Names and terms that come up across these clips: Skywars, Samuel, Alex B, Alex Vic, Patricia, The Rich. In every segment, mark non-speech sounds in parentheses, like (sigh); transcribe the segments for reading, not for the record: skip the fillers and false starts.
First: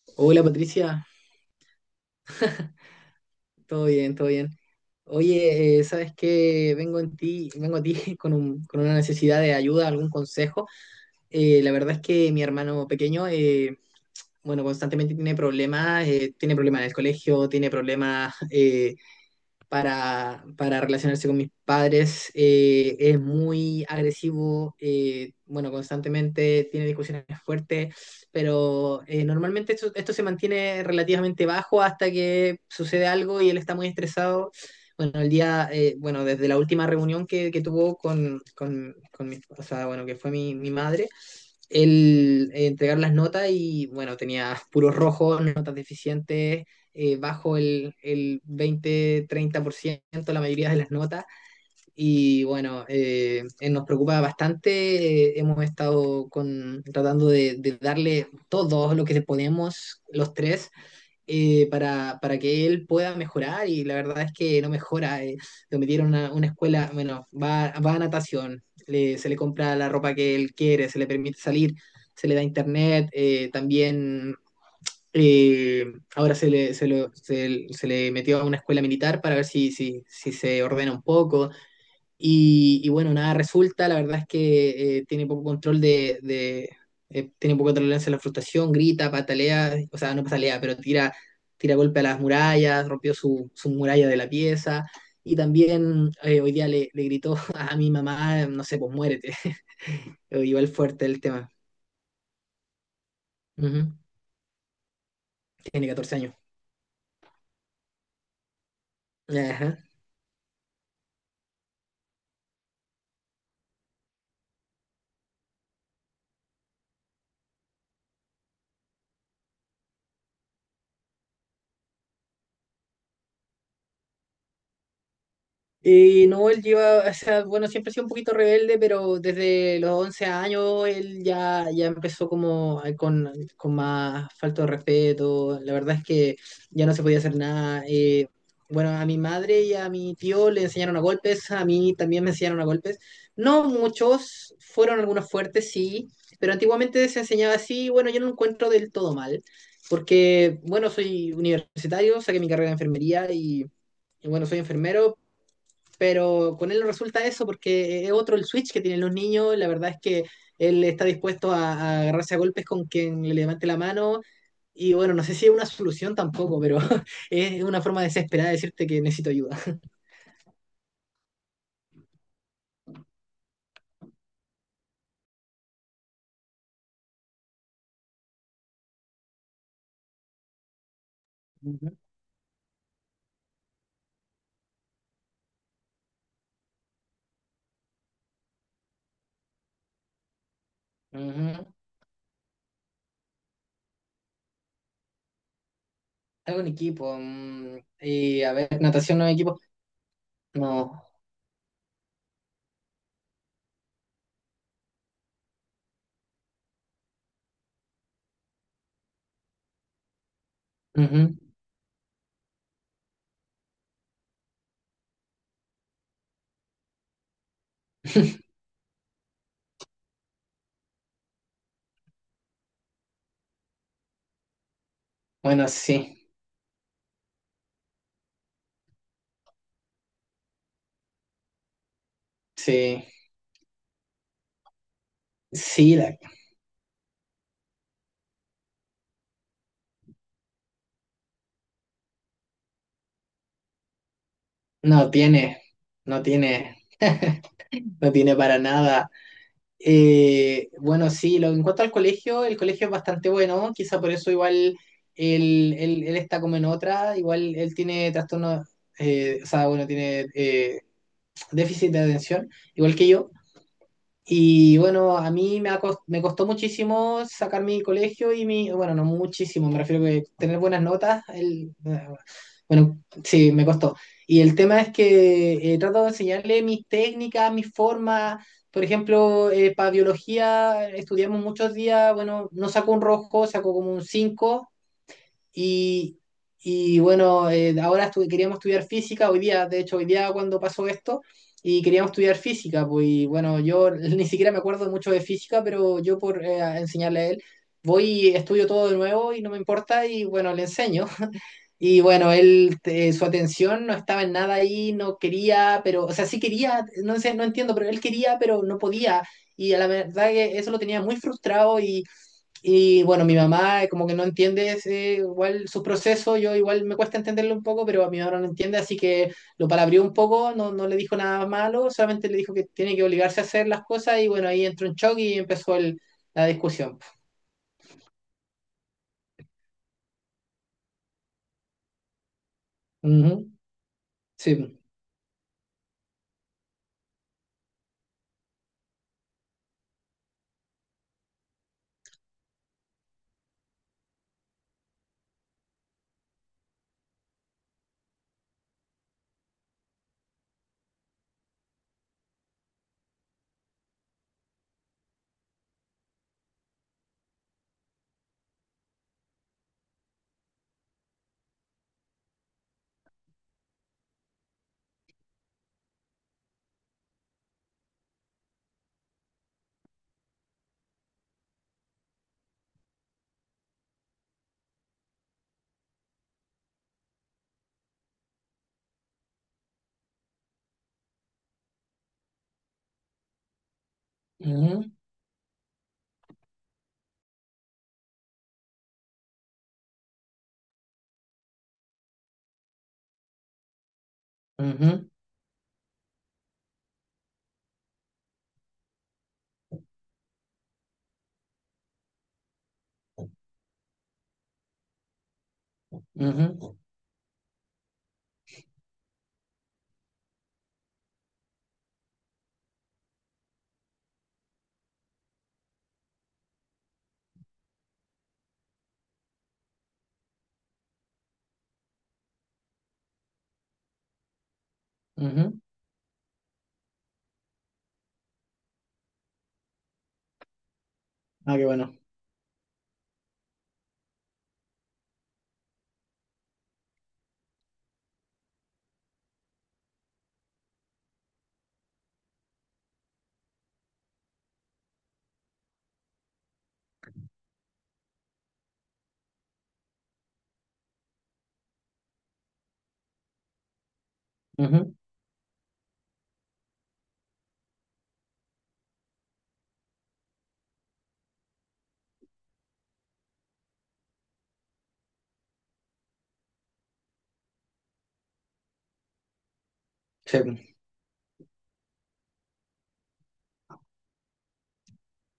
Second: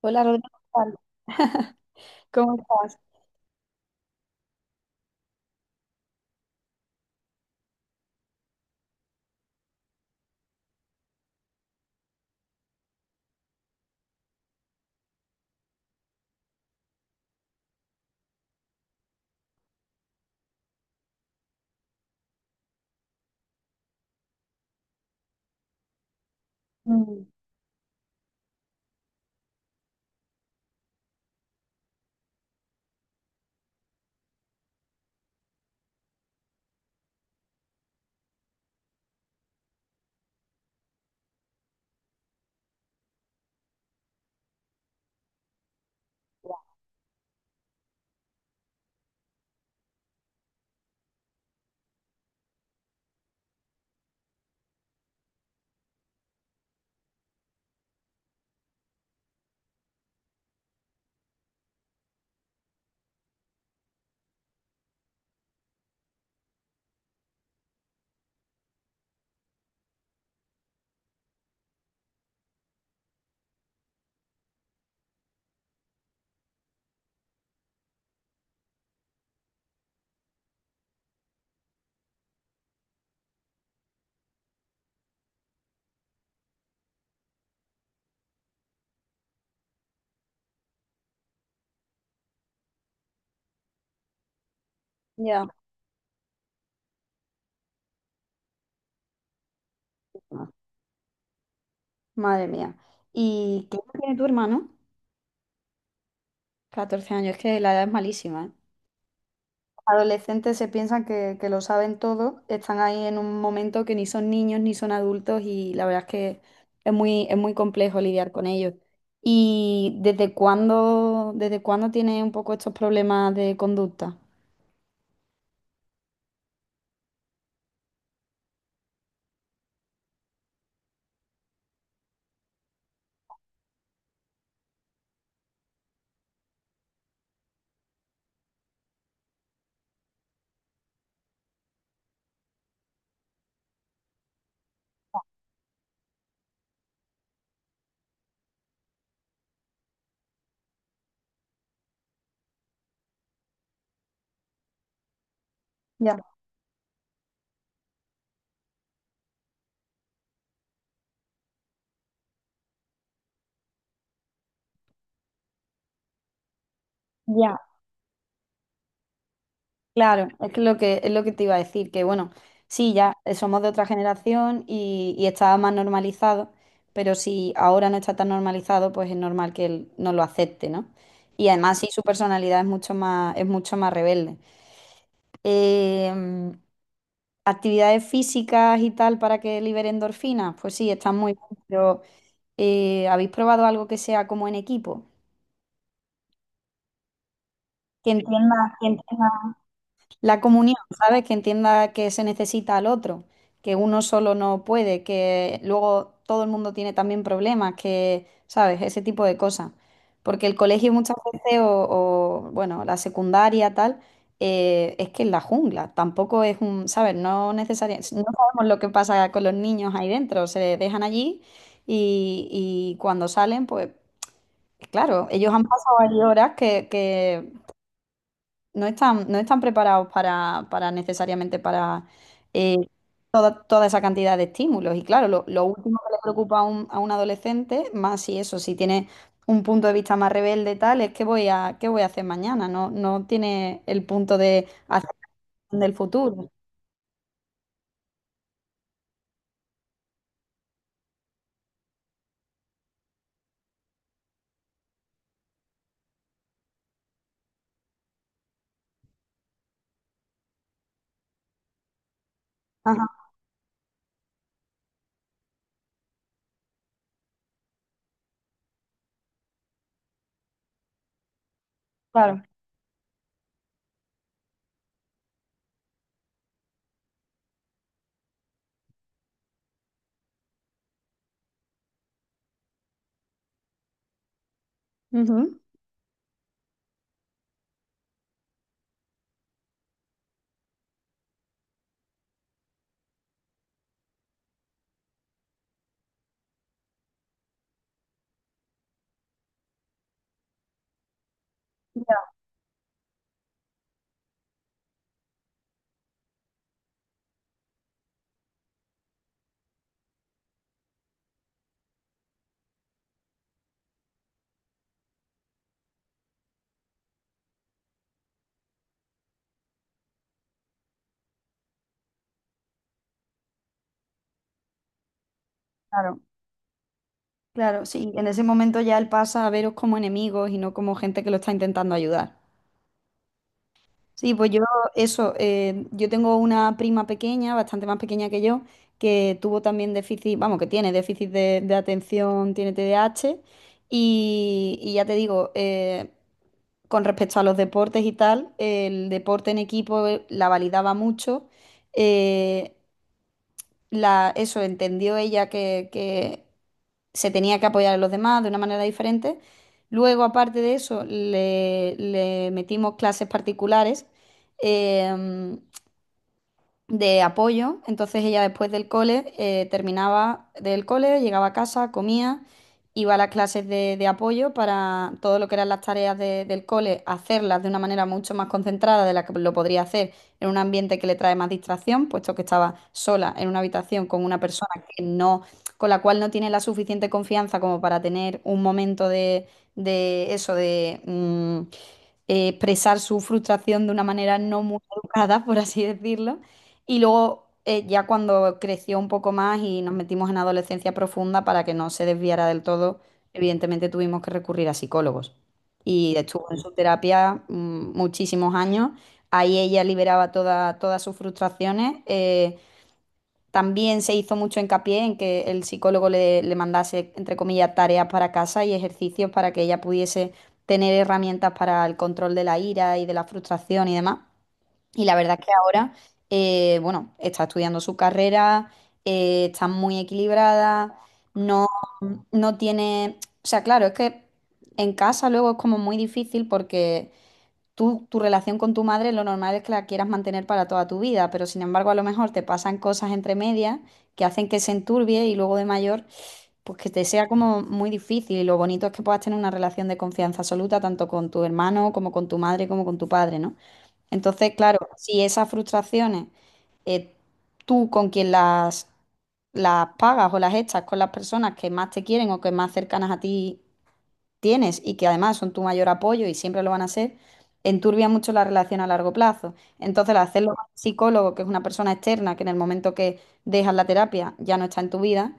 Hola, Hola Rodrigo. ¿Qué tal? Patricia, (laughs) ¿Cómo estás? todo bien, todo bien. Oye, ¿sabes qué? Vengo a ti (laughs) con con una necesidad de ayuda, algún consejo. La verdad es que mi hermano pequeño, bueno, constantemente tiene problemas en el colegio, tiene problemas para relacionarse con mis padres. Es muy agresivo, bueno, constantemente tiene Mm, discusiones fuertes, pero normalmente esto se mantiene relativamente bajo hasta que sucede algo y él está muy estresado. Bueno, el día, bueno, desde la última reunión que tuvo con mi, o sea, bueno, que fue mi madre, el entregar las notas y bueno, tenía puros rojos, notas deficientes, bajo el 20-30% la mayoría de las notas y bueno, nos preocupa bastante, hemos estado con, tratando de darle todo lo que podemos los tres para que él pueda mejorar y la verdad es que no mejora. Lo metieron a una escuela, bueno, va a natación, se le compra la ropa que él quiere, se le permite salir, se le da internet, también eh, ahora se le, se lo- se- se le metió a una escuela militar para ver si se ordena un poco. Y bueno, nada resulta, la verdad es que tiene poco control tiene poca tolerancia a la frustración, grita, patalea, o sea, no patalea, pero tira, tira golpe a las murallas, rompió su muralla de la pieza, y Ya. también hoy día le gritó (laughs) a mi mamá, no sé, pues muérete, (laughs) igual fuerte el tema. Madre mía. ¿Y qué edad Ujú. tiene tu hermano? Tiene 14 años. 14 años, es que la edad es malísima, ¿eh? Ajá. Adolescentes se piensan que lo saben todo, están ahí en un momento que ni son niños ni son adultos y la verdad es que es muy complejo lidiar con ellos. ¿Y desde cuándo tiene un poco estos problemas de conducta? Y no, él lleva, o sea, bueno, siempre ha sido un poquito rebelde, pero desde los 11 años él ya empezó como con más falta de respeto. La verdad es que ya no se podía hacer nada. Bueno, a mi madre y a mi tío le enseñaron a golpes, a mí también me enseñaron a golpes. No muchos, fueron algunos fuertes, sí, pero antiguamente se enseñaba así. Y bueno, yo no lo encuentro del todo mal, porque, bueno, soy universitario, saqué mi carrera de enfermería y... Y bueno, soy enfermero, Ya, pero con él no resulta eso porque es otro el switch que tienen los niños. La verdad es que él está dispuesto a agarrarse a golpes con quien le levante la mano. Y bueno, no sé si es una solución tampoco, pero (laughs) ya. es una forma desesperada de decirte que necesito ayuda. Claro, es que lo que es lo que te iba a decir, que bueno, sí, ya somos de otra generación y estaba más normalizado, pero si ahora no está tan normalizado, pues es normal que él no lo acepte, ¿no? Y además sí, Ujú, su personalidad es mucho más rebelde. Eh, mm, actividades físicas y tal para que libere endorfinas, pues sí, están muy bien, ujú. pero ¿habéis probado algo que sea como en equipo? Algo en equipo. Mm, Que y a entienda, ver, natación no en equipo. la comunión, No. ¿sabes? Que entienda que se necesita al otro, que uno solo no puede, que luego todo el mundo tiene también problemas, que, ¿sabes? Ese tipo de cosas. Porque el colegio muchas Ujú. veces, o, bueno, la secundaria, tal, es que es la jungla, tampoco es un, ¿sabes? No necesariamente, no (laughs) sabemos lo que pasa con los niños ahí dentro, se dejan allí y cuando salen, pues, claro, ellos han Bueno, pasado sí, ahí horas que no están preparados para necesariamente para eh, sí. Toda esa cantidad de estímulos. Y claro, lo Sí, último que le la preocupa a a un adolescente, más si eso, si tiene un punto de vista más rebelde, tal, es qué qué voy a hacer mañana. No, no tiene el punto de hacer No tiene, del no futuro. tiene, no tiene para nada. Bueno, sí, lo, en cuanto al colegio, el colegio es bastante bueno, quizá por eso igual él, él está como en otra, igual él tiene trastorno, o sea, bueno, tiene déficit de atención, igual que Ajá, yo, y bueno, a me costó muchísimo sacar mi colegio y mi, bueno, no muchísimo, me refiero que tener buenas notas, el, claro. bueno, sí, me costó. Y el tema es que trato de enseñarle mis técnicas, mis formas. Por ejemplo, para biología estudiamos muchos días, bueno, no saco un rojo, saco como un 5 Ujú. y, y bueno, ahora queríamos estudiar física hoy día, de hecho hoy día cuando pasó esto, y queríamos estudiar física, pues y bueno, yo (laughs) ni siquiera me acuerdo mucho de física, pero yo por enseñarle a él, voy y estudio todo de nuevo y no me importa y bueno, le enseño. Y Ya, bueno, él, su atención no estaba en nada ahí, no quería, pero, o sea, sí quería, no sé, no entiendo, pero él quería, pero no podía. Y a la verdad que eso lo tenía muy frustrado y bueno, mi mamá como que no entiende ese, igual su proceso, yo igual me cuesta entenderlo un poco, pero a mi mamá no lo entiende, así que lo palabrió un poco, no, no le dijo nada malo, solamente le dijo que tiene que obligarse a hacer las cosas y bueno, ahí entró en shock y empezó claro, la discusión. claro, sí. En ese momento ya él pasa a veros como enemigos y no como gente que lo está intentando ayudar. Ujú, Sí, pues yo sí. eso, yo tengo una prima pequeña, bastante más pequeña que yo, que tuvo también déficit, vamos, que tiene déficit de atención, tiene TDAH, y ya te digo, con respecto a los deportes y tal, el deporte en equipo la validaba mucho, eh, eso, entendió ella que se tenía que apoyar a los demás de una manera diferente. Luego, aparte de eso, le metimos clases particulares em, de apoyo. Entonces ella después del cole terminaba del cole, llegaba a casa, comía, iba a las clases de apoyo para todo lo que eran las tareas de- del cole, hacerlas de una manera mucho más concentrada de la que lo podría hacer en un ambiente que le trae más distracción, puesto que estaba sola en una habitación con una persona Ujú, que no, con la cual no tiene la suficiente confianza como para tener un momento de eso, de expresar su frustración de una manera no muy ujú, educada, por así decirlo. Y luego, ya cuando creció un poco más y nos metimos en adolescencia profunda, para que no se desviara del todo, evidentemente tuvimos que recurrir a psicólogos. Y estuvo en su ujú, terapia muchísimos años. Ahí ella liberaba toda- todas sus frustraciones. También se hizo mucho hincapié en que el psicólogo le mandase, entre comillas, tareas para casa y ejercicios para que ella pudiese tener herramientas para el control de la ira y de la frustración y demás. Y la verdad es que ujú. ahora, bueno, está estudiando su carrera, está muy equilibrada, Ah, qué no, bueno. no tiene... O sea, claro, es que en casa luego es como muy difícil porque tú, tu relación con tu madre, lo normal es que la quieras mantener para toda tu vida, pero sin embargo a lo mejor te pasan cosas entre medias que hacen que se enturbie y luego de mayor, pues que te sea como muy difícil. Y lo bonito es que puedas tener una relación de confianza absoluta tanto con tu hermano como con tu madre como con tu padre, ¿no? Entonces, claro, Ujú, si esas frustraciones, eh, tú con quien las pagas o las echas con las personas que más te quieren o que más cercanas a ti tienes y que además son tu mayor apoyo y siempre lo van a ser, enturbia mucho la relación a largo plazo. Entonces, al hacerlo con sí. un psicólogo, que es una persona externa, que en el momento que dejas la terapia ya no está en tu vida,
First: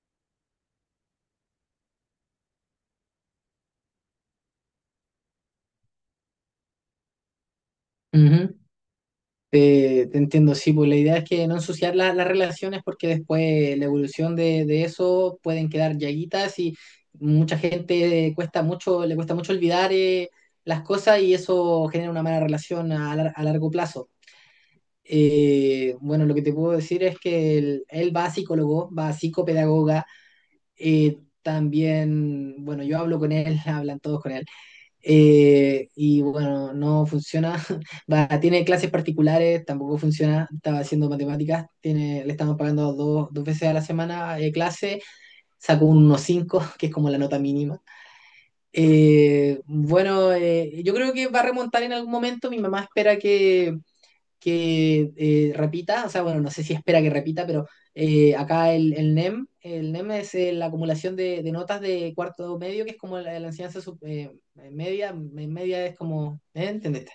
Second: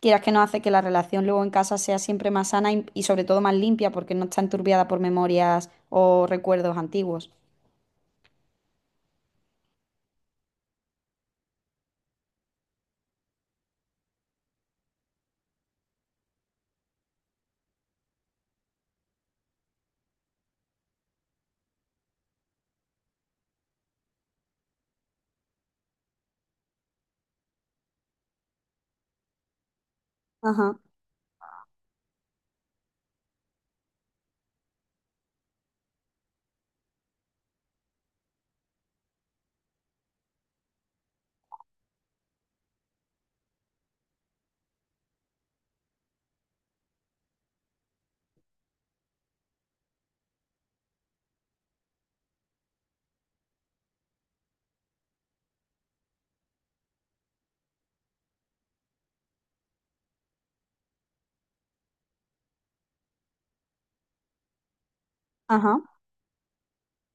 quieras que no hace que la relación luego en casa sea siempre más sana y sobre todo más limpia porque no está enturbiada por memorias o recuerdos antiguos. Ujú. Te entiendo, sí, pues la idea es que no ensuciar las relaciones porque después la evolución de eso pueden quedar llaguitas y mucha gente cuesta mucho, le cuesta mucho olvidar las cosas y eso genera una mala relación a, a largo plazo. Bueno, lo que te puedo decir es que él va a psicólogo, va a psicopedagoga, Ajá, también, bueno, yo hablo con él, (laughs) hablan todos con él. Y bueno, no funciona. (laughs) Va, tiene clases particulares, tampoco funciona. Estaba haciendo matemáticas, tiene, le estamos pagando dos veces a la semana clase. Sacó un 1,5 (laughs) que es como la nota mínima. Bueno, yo creo que va a remontar en algún momento. Mi mamá espera que repita, o sea, bueno, no sé si espera que repita, pero acá NEM, el NEM es la acumulación notas de cuarto medio, que es como la enseñanza sub, ajá, media es como, ¿eh? ¿Entendiste?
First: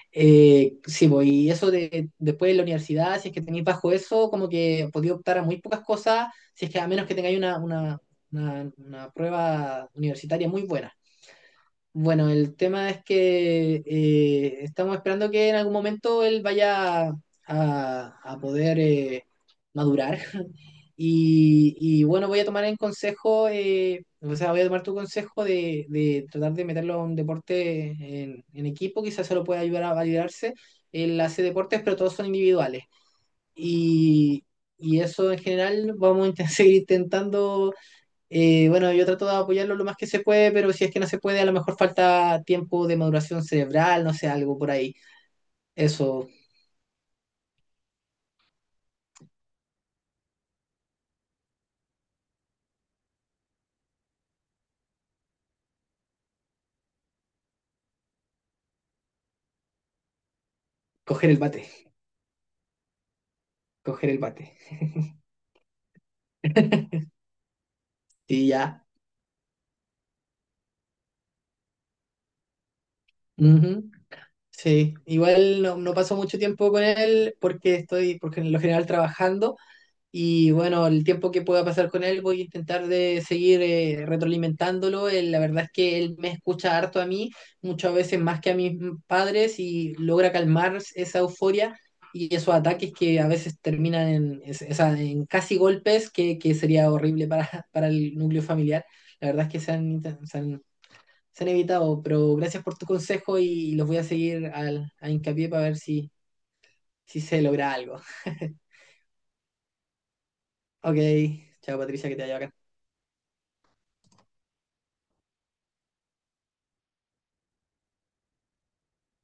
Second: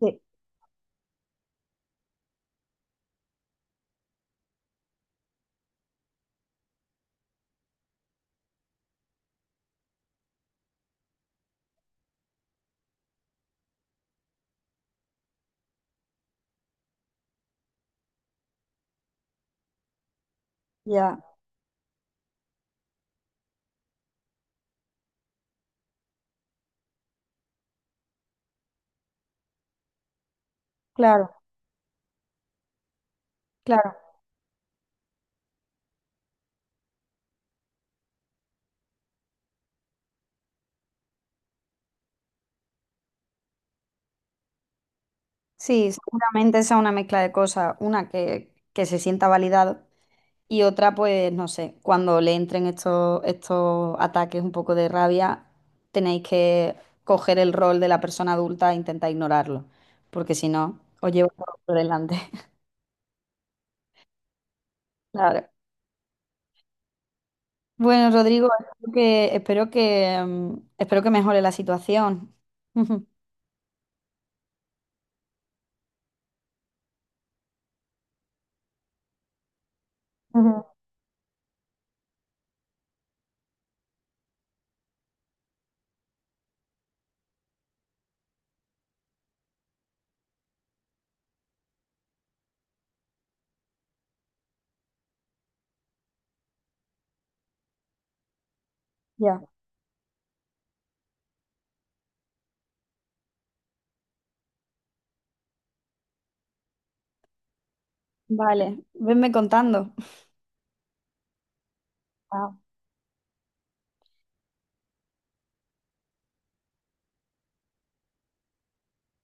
sí, Sí, pues, y eso de, después de la universidad, si es que tenéis bajo eso, como que podéis optar a muy pocas cosas, si es que a menos que tengáis una prueba universitaria muy buena. Bueno, el tema es que estamos esperando que en algún momento él vaya a poder madurar. (laughs) ya, Y bueno, voy a tomar en consejo, o sea, voy a tomar tu consejo de tratar de meterlo a un deporte en equipo, quizás se lo pueda ayudar a validarse. Él claro, hace deportes, pero todos son individuales. claro. Y, y eso en general vamos a (laughs) seguir intentando y bueno, yo trato de apoyarlo lo más que se puede, pero si es que no se puede, a lo mejor falta tiempo de maduración cerebral, no sé, algo por ahí. Sí, Eso, seguramente sea una mezcla de cosas, una que se sienta validado. Y otra, pues no sé, cuando le entren estos ataques un poco de rabia, tenéis que coger el rol de la persona adulta e intentar ignorarlo, porque si no, os llevo coger el por bate, delante. (laughs) coger el bate. Claro. (laughs) Bueno, Rodrigo, Y ya. espero que, espero que, espero que mejore la situación. (laughs) Ujú. Sí, igual no paso mucho tiempo con él porque estoy, porque en lo general trabajando. Y Ujú. bueno, el tiempo que pueda pasar con él voy a intentar de seguir retroalimentándolo. Él, la verdad es que él me escucha harto a mí, muchas veces más que a mis padres, y logra calmar esa euforia y esos ataques que a veces terminan en, en casi golpes, que sería horrible para, (laughs) para el núcleo familiar. La Ya. verdad es que se han, inten- se han evitado, pero gracias por tu consejo y los voy a seguir a hincapié para ver si, si se logra algo. Vale, venme contando. Ok, chao Patricia, que te haya Chao. bacán.